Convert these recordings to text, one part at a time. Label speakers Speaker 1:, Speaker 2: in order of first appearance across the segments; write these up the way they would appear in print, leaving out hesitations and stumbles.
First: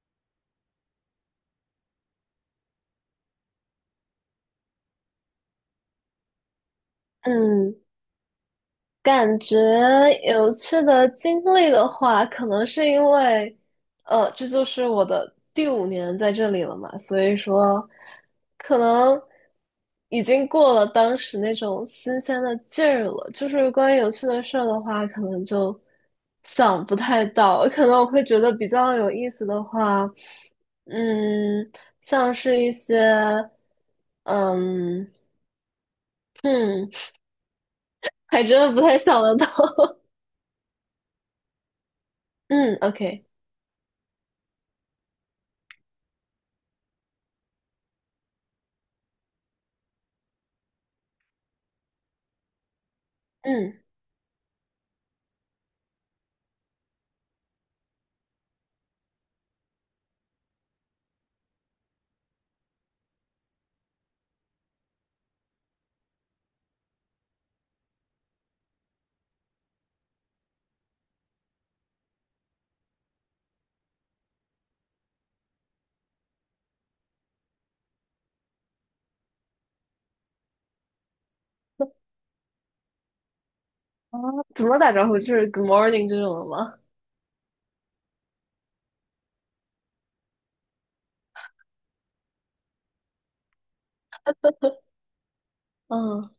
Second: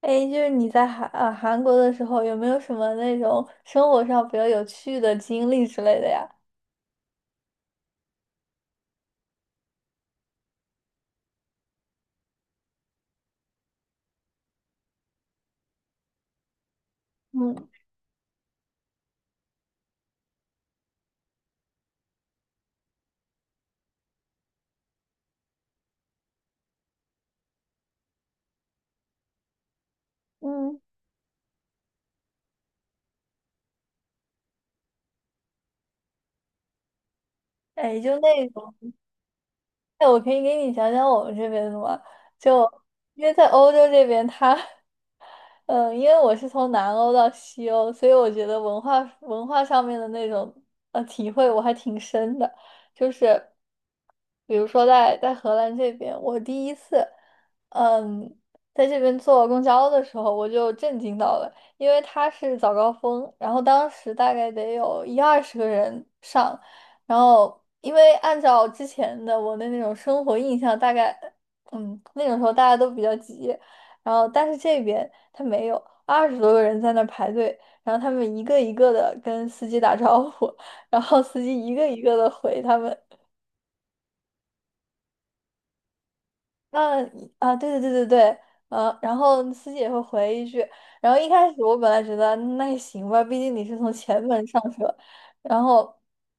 Speaker 1: 哎，就是你在韩国的时候，有没有什么那种生活上比较有趣的经历之类的呀？
Speaker 2: 嗯，感觉有趣的经历的话，可能是因为，这就是我的第五年在这里了嘛，所以
Speaker 1: 嗯。
Speaker 2: 说，可能已经过了当时那种新鲜的劲儿了。就是关于有趣的事儿的话，可能就想不太到，可能我会觉得比较有意思的话，
Speaker 1: 嗯。
Speaker 2: 嗯，像是一些，嗯，嗯，
Speaker 1: 哎，就
Speaker 2: 还
Speaker 1: 那
Speaker 2: 真的
Speaker 1: 种，
Speaker 2: 不太想得到。
Speaker 1: 哎，我可以给你讲讲我们这边的吗？就
Speaker 2: 嗯
Speaker 1: 因
Speaker 2: ，OK,
Speaker 1: 为在欧洲这边，他。嗯，因为我是从南欧到西欧，所以我觉得文化上面的那种体会我还挺深的。就是
Speaker 2: 嗯，
Speaker 1: 比如说在荷兰这边，我第一次嗯在这边坐公交的时候，我就震惊到了，因为它是早高峰，然后当时大概得有一二十个人上，然后因为按照之前的我的那种生活印象，大概那种时候大家都比较急。然后但是这边他没有，二十多个人在那儿排队，然后他们一个一个的跟司机打招呼，然后司机一个一个的回他们。
Speaker 2: 啊，怎么打招呼？就是 Good morning 这种的吗？
Speaker 1: 嗯啊，对对对对对。然后司机也会回一句，然后一开始我本来觉得那也行吧，毕竟你是从前门上车，然后
Speaker 2: 嗯，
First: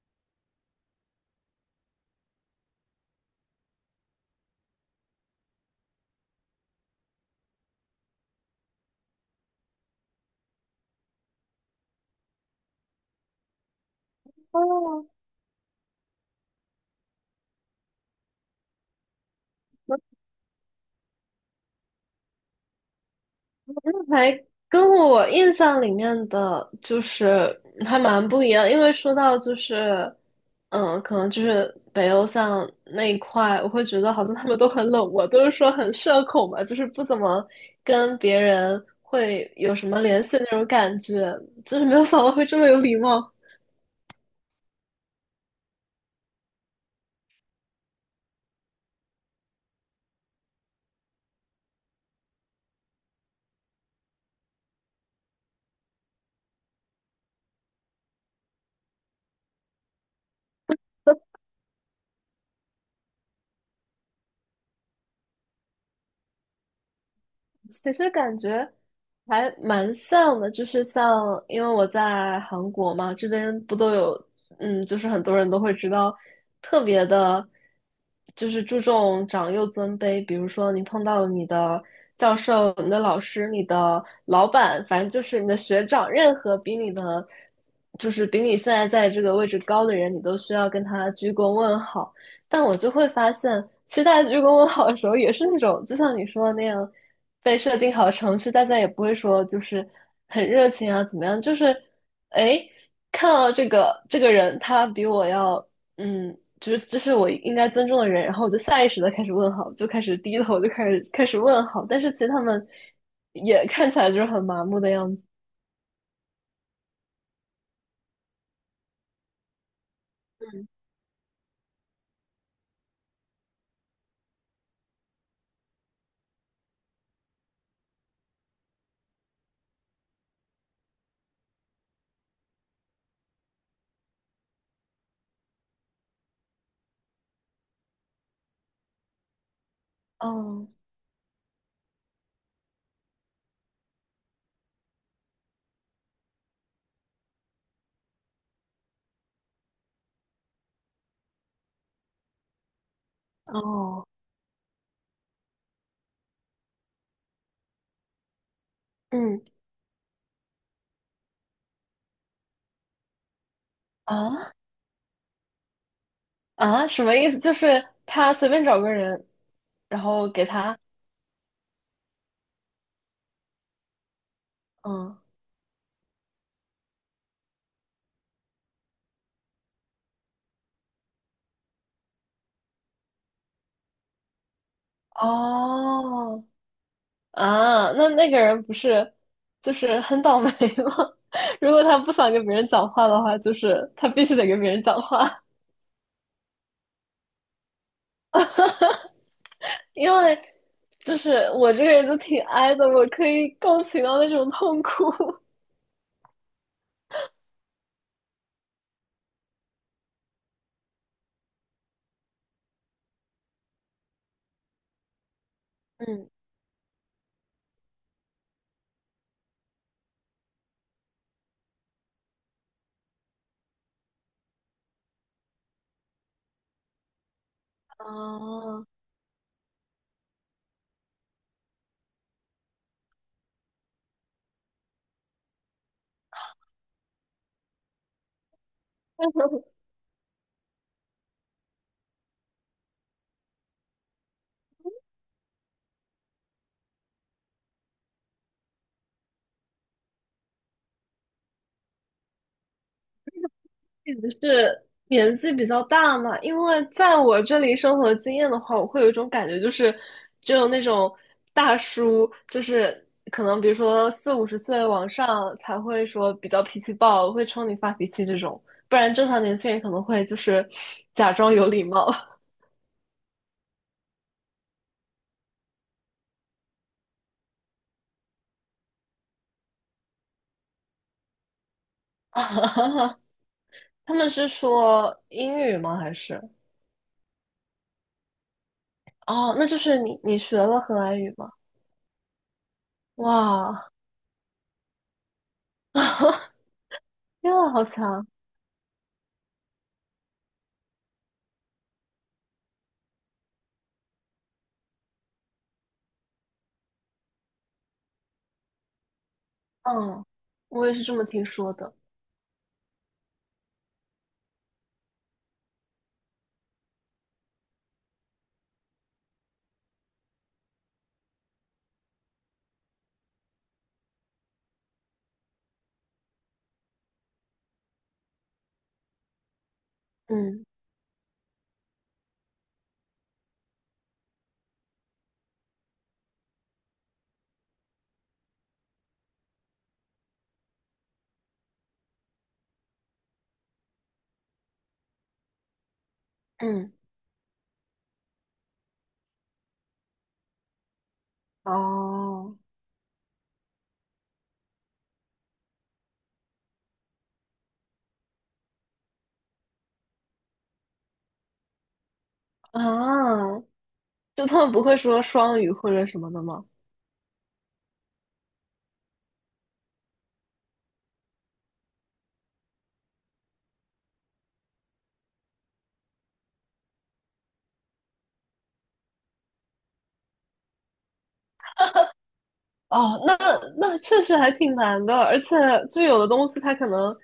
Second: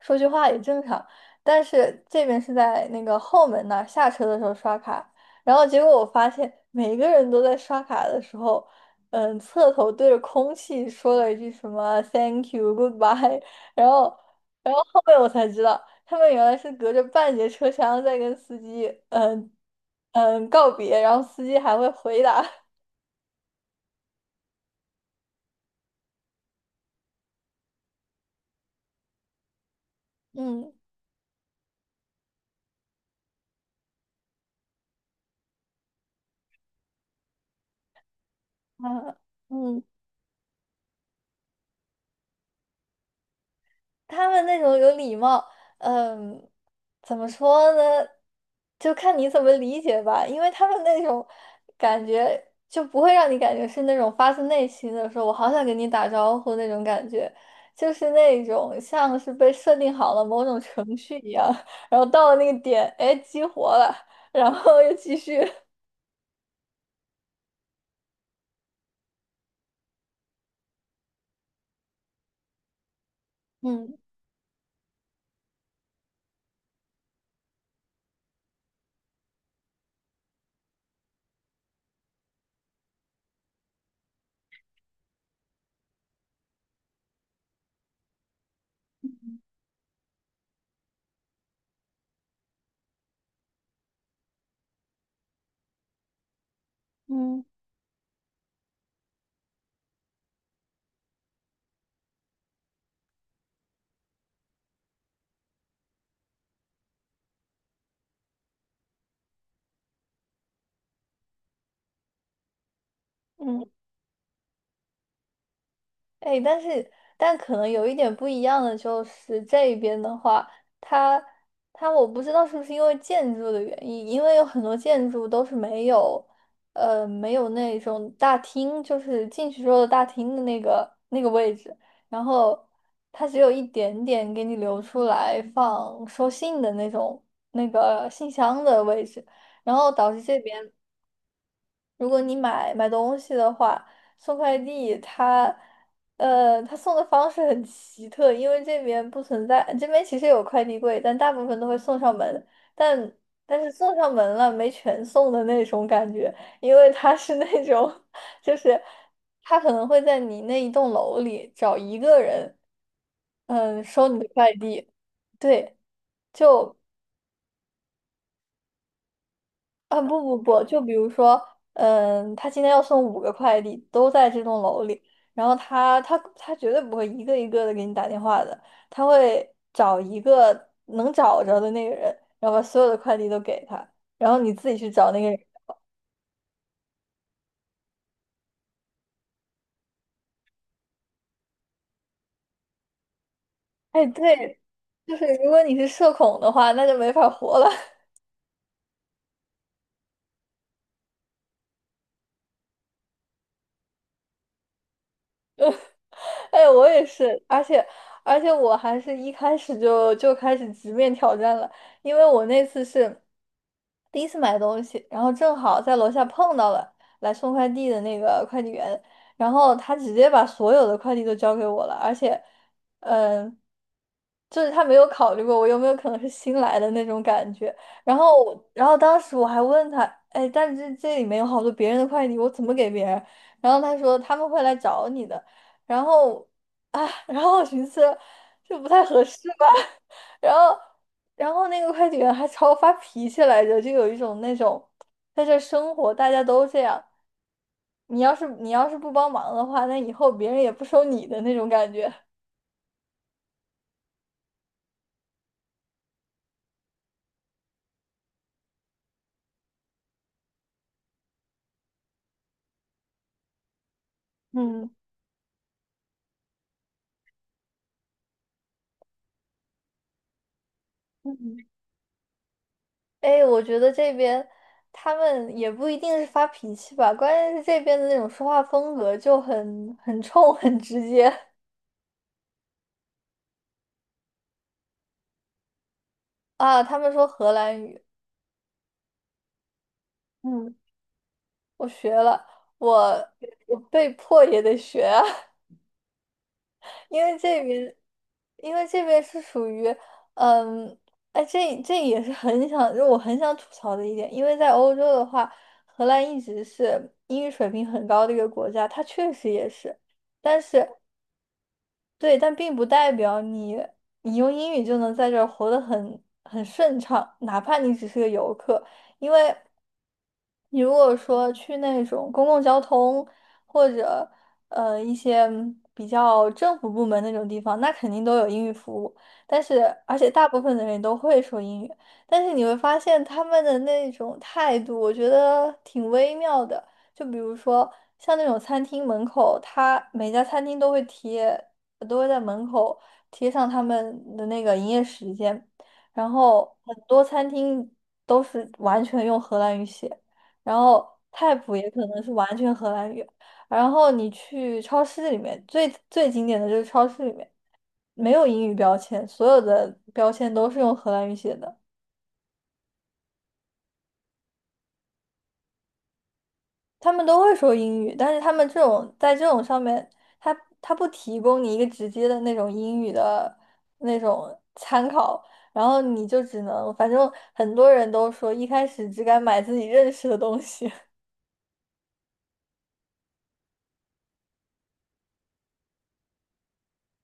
Speaker 1: 说句话也正常，但是这边是在那个后门那儿下车的时候刷卡，然后结果我发现每个人都在刷卡的时候，嗯，侧头对着空气说了一句什么 “Thank you, goodbye”，然后，然后后
Speaker 2: 哦，
Speaker 1: 面我才知道。他们原来是隔着半截车厢在跟司机告别，然后司机还会回答。
Speaker 2: 那还跟我印象里面的就是还蛮不一样，因为说到就是，
Speaker 1: 嗯
Speaker 2: 可能就是北欧像那一块，我会觉得好像他们都很冷漠，都是说很社恐嘛，就是不怎么跟别人
Speaker 1: 啊
Speaker 2: 会有
Speaker 1: 嗯。
Speaker 2: 什么联系的那种感觉，就是没有想到会这么有礼貌。
Speaker 1: 他们那种有礼貌，嗯，怎么说呢？就看你怎么理解吧，因为他们那种感觉就不会让你感觉是那种发自内心的说“我好想跟你打招呼”那种感觉，就是那种像是被设定好了某种程序一样，然后到了那个点，哎，激活了，然后又继续。
Speaker 2: 其实感觉还蛮像的，就是像，因为我在韩国嘛，这边 不都
Speaker 1: 嗯。
Speaker 2: 有，就是很多人都会知道，特别的，就是注重长幼尊卑。比如说，你碰到你的教授、你的老师、你的老板，反正就是你的学长，任何比你的，就是比你现在在这个位置高的人，你都需要跟他鞠躬问好。但我就会发现，其实大家鞠躬问好的时候，也是那种，就像你说的那样。
Speaker 1: 嗯。
Speaker 2: 被设定好程序，大家也不会说就是很热情啊，怎么样？就是哎，看到这个人，他比我要就是这是我应该尊重的人，然后我就下意识的开始问好，就开始低头，就开始问好。但是其实他们也
Speaker 1: 嗯。
Speaker 2: 看起来就是很麻木的样子。
Speaker 1: 哎，但是但可能有一点不一样的就是这边的话，
Speaker 2: 嗯，
Speaker 1: 它它我不知道是不是因为建筑的原因，因为有很多建筑都是没有，没有那种大厅，就是进去之后的大厅的那个位置，然后它只有一点点给你留出来放收信的那种那个信箱的位置，然后导致这
Speaker 2: 哦
Speaker 1: 边。如果你买东西的话，送快递他，他送的方式很奇特，因为这边不存在，这边其实有快递柜，但大部分都会送上门，但但是送
Speaker 2: 哦，
Speaker 1: 上门了没全送的那种感觉，因为他是那种，就是
Speaker 2: 嗯
Speaker 1: 他可能会在你那一栋楼里找一个人，嗯，收你的快
Speaker 2: 啊
Speaker 1: 递，对，就。
Speaker 2: 啊，什么意思？就是他随便找个人，
Speaker 1: 啊，
Speaker 2: 然
Speaker 1: 不
Speaker 2: 后
Speaker 1: 不
Speaker 2: 给
Speaker 1: 不，
Speaker 2: 他
Speaker 1: 就比如说，嗯，他今天要送五个快递，都在这栋楼里，
Speaker 2: 嗯
Speaker 1: 然后他绝对不会一个一个的给你打电话的，他会找一个能找着的那个人，然后把所有的快递都给他，然后你自己去找那个人。
Speaker 2: 哦啊，那个人不是就是很倒霉吗？如果他不想跟别人讲话的话，就是
Speaker 1: 哎，
Speaker 2: 他必须得跟
Speaker 1: 对，
Speaker 2: 别人讲
Speaker 1: 就是
Speaker 2: 话，
Speaker 1: 如果你是社恐的话，那就没法活了。
Speaker 2: 因为就是我这个人就挺 i 的，我可以共情到那种痛苦。
Speaker 1: 哎，我也是，而且我还是一开始就开始直面挑战了，因为我那次是第一次买东西，然后正好在楼下
Speaker 2: 嗯，
Speaker 1: 碰到了来送快递的那个快递员，然后他直接把所有的快递都交给我了，而且，嗯，就是他没有考虑过我有没有可能是新来的那种感觉，然后
Speaker 2: 啊，
Speaker 1: 然后当时我还问他，哎，但是这里面有好多别人的快递，我怎么给别人？然后他说他们会来找你的。然后啊，然后我寻思这不太合适吧，然后那个快递员还朝我发脾气来着，就有一种那种在这生活大家都这样，你要是不帮忙的话，那以后别人也不收你的那种感觉。
Speaker 2: 不是年纪比较大嘛，因为在我这里生活的经验的话，我会有一种感觉，就是只有那种大叔，就是可能比如说四五十岁
Speaker 1: 嗯。
Speaker 2: 往上才会说比较脾气暴，会冲你发脾气这种，不然正常年轻人可能会就是假装
Speaker 1: 嗯。
Speaker 2: 有礼貌。
Speaker 1: 哎，我觉得这边他们也不一定是发脾气吧，关键是这边的那种说话风格就很冲、很直接。
Speaker 2: 他们是说英语吗？还是
Speaker 1: 啊。他们说荷兰语。
Speaker 2: 哦，那就是你学
Speaker 1: 嗯，
Speaker 2: 了荷兰语吗？
Speaker 1: 我学了，我我
Speaker 2: 哇，
Speaker 1: 被迫也得学啊。因为
Speaker 2: 天
Speaker 1: 这
Speaker 2: 啊，好
Speaker 1: 边，
Speaker 2: 强！
Speaker 1: 因为这边是属于，嗯，哎，这也是很想，就我很想吐槽的一点，因为在欧洲的话，荷兰一直是英语水平很高的一个国家，它确实也是，
Speaker 2: 嗯，
Speaker 1: 但
Speaker 2: 我
Speaker 1: 是。
Speaker 2: 也是这么听说的。
Speaker 1: 对，但并不代表你用英语就能在这儿活得很顺畅，哪怕你只是个游客，因为你如果说去那种公共交通或者一些比较政府部门那种地方，那肯定都有英语服务，但是而且大部
Speaker 2: 嗯
Speaker 1: 分的人都会说英语，但是你会发现他们的那种态度，我觉得挺微妙的。就比如说像那种餐厅门口，他每家餐厅都会贴。我都会在门口贴上他们的那个营业时间，然后
Speaker 2: 嗯，
Speaker 1: 很多餐厅都是完全用荷兰语写，然后菜谱也可能是完
Speaker 2: 哦
Speaker 1: 全荷兰语，然后你去超市里面，最经典的就是超市里面没有英语标签，所有的标签都是用荷兰语写的。
Speaker 2: 啊，就他们不会说双语或者什么的吗？
Speaker 1: 他们都会说英语，但是他们这种在这种上面，他他不提供你一个直接的那种英语的那种参考，然后你就只能，反正很多人都说一开始只敢买自己认识的东西。
Speaker 2: 哦，那那确实还挺难的，而且就有的东西它可能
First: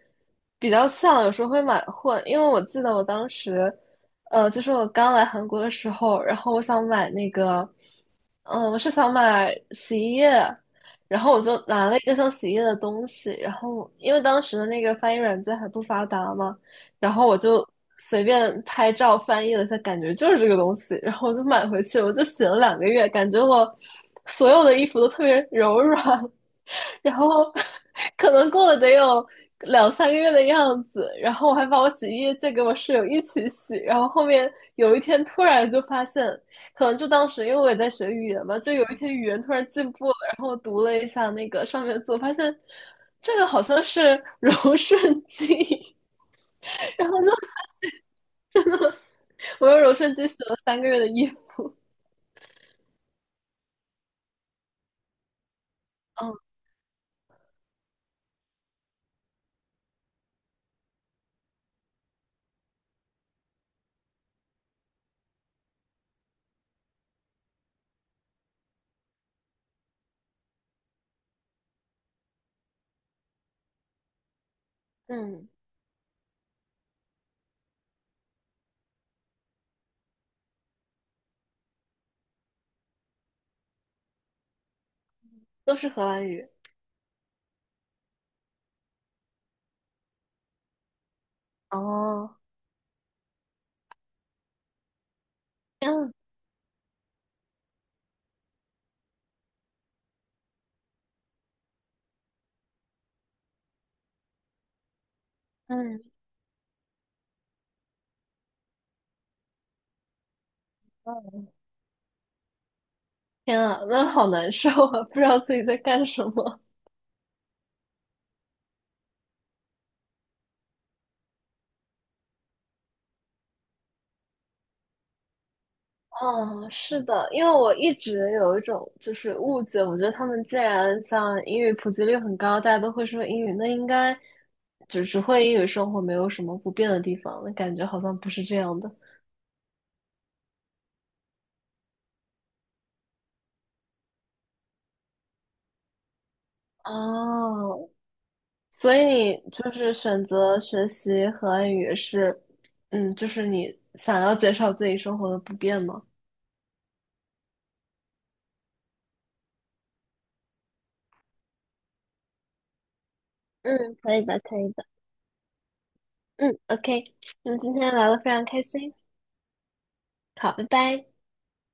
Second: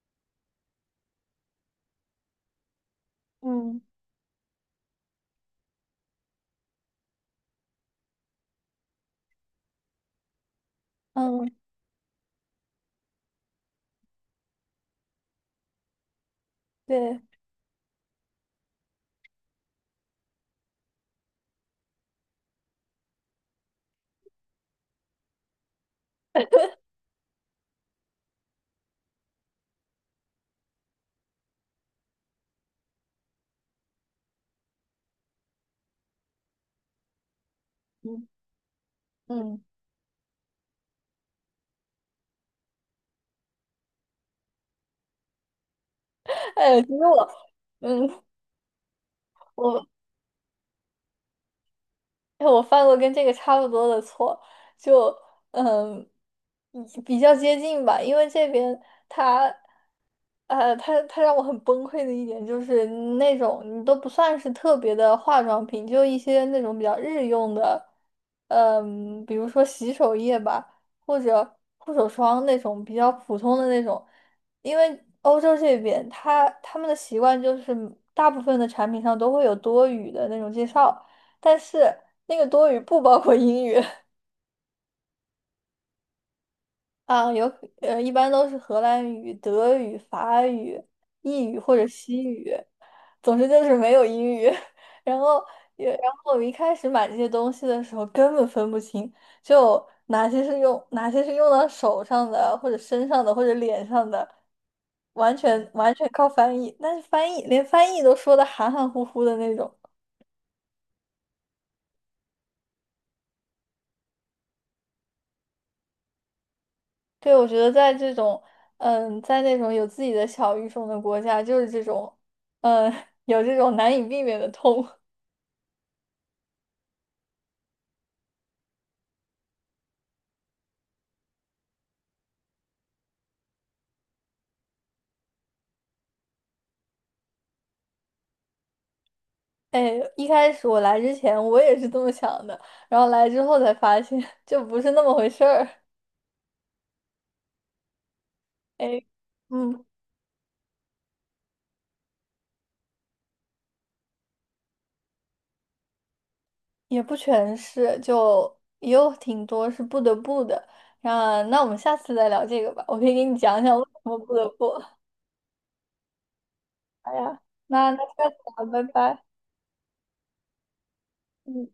Speaker 2: 比较像，有时候会买混。因为我记得我当时，
Speaker 1: 嗯。
Speaker 2: 就是我刚来韩国的时候，然后我想买那个，嗯、我是想买洗衣液，然后我
Speaker 1: 嗯。
Speaker 2: 就拿了一个像洗衣液的东西，然后因为当时的那个翻译软件还不发达嘛。然
Speaker 1: 对。
Speaker 2: 后我就随便拍照翻译了一下，感觉就是这个东西，然后我就买回去我就洗了2个月，感觉我所有的衣服都特别柔软，然后可能过了得有2、3个月的样子，然后我还把我洗衣液借给我室友一起洗，然后后面有一天突然就发现，可能就当时因为我也在学
Speaker 1: 嗯。
Speaker 2: 语言嘛，就有一天语言突
Speaker 1: 嗯。
Speaker 2: 然进步了，然后我读了一下那个上面的字，我发现这个好像是柔顺剂。
Speaker 1: 哎，其实
Speaker 2: 然后就
Speaker 1: 我，嗯，
Speaker 2: 我用
Speaker 1: 我。
Speaker 2: 柔顺剂洗了三个月的衣服，
Speaker 1: 哎，我犯过跟这个差不多的错，就嗯，
Speaker 2: 嗯
Speaker 1: 比较接近吧，因为这边他，他让我很崩溃的一点就是那种你都不算是特别的化妆品，就一些那种比较日用的，嗯，比如说洗手液吧，或者护手霜那种比较普通的那种，因为欧
Speaker 2: 嗯，
Speaker 1: 洲这边他们的习惯就是大部分的产品上都会有多余的那种介绍。但是那个多语不包括英语。
Speaker 2: 都是荷兰语。
Speaker 1: 啊，有一般都是荷兰语、德语、法语、意语或者西
Speaker 2: 哦，
Speaker 1: 语，总之就是没有英语。然后也，
Speaker 2: 天
Speaker 1: 然
Speaker 2: 啊，
Speaker 1: 后我一开始买这些东西的时候根本分不清，就哪些是用到手上的，或者身上的，或者脸上的，完
Speaker 2: 嗯，
Speaker 1: 全靠翻译。但是翻译连翻译都说的含含糊糊的那种。
Speaker 2: 嗯，天啊，那好难受啊，不知道自己在干什么。
Speaker 1: 对，我觉得在这种，嗯，在那种有自己的小语种的国家，就是这种，嗯，有这种难以避免的痛。
Speaker 2: 哦，是的，因为我一直有一种就是误解，我觉得他们既然像英语普及率很高，大家都会说英语，那应该就只会英语生活，没有什么不变的地方。那感觉好像不是这样的。
Speaker 1: 哎，一开始我来之前我也是这么想的，然后来之后才发现。 就不是那么回事儿。
Speaker 2: 哦，所
Speaker 1: 哎，
Speaker 2: 以你就
Speaker 1: 嗯，
Speaker 2: 是选择学习荷兰语是，嗯，就是你想要减少自己生活的不便吗？
Speaker 1: 也不全是，就也有挺多是不得不的。那我们下次再聊这个吧，我可以给你讲讲为
Speaker 2: 嗯，
Speaker 1: 什
Speaker 2: 可
Speaker 1: 么
Speaker 2: 以
Speaker 1: 不
Speaker 2: 的，
Speaker 1: 得
Speaker 2: 可以
Speaker 1: 不。
Speaker 2: 的。嗯，OK,
Speaker 1: 好呀，
Speaker 2: 那今天
Speaker 1: 那
Speaker 2: 聊得
Speaker 1: 下
Speaker 2: 非常开
Speaker 1: 次聊，拜
Speaker 2: 心。
Speaker 1: 拜。
Speaker 2: 好，拜拜。
Speaker 1: 嗯。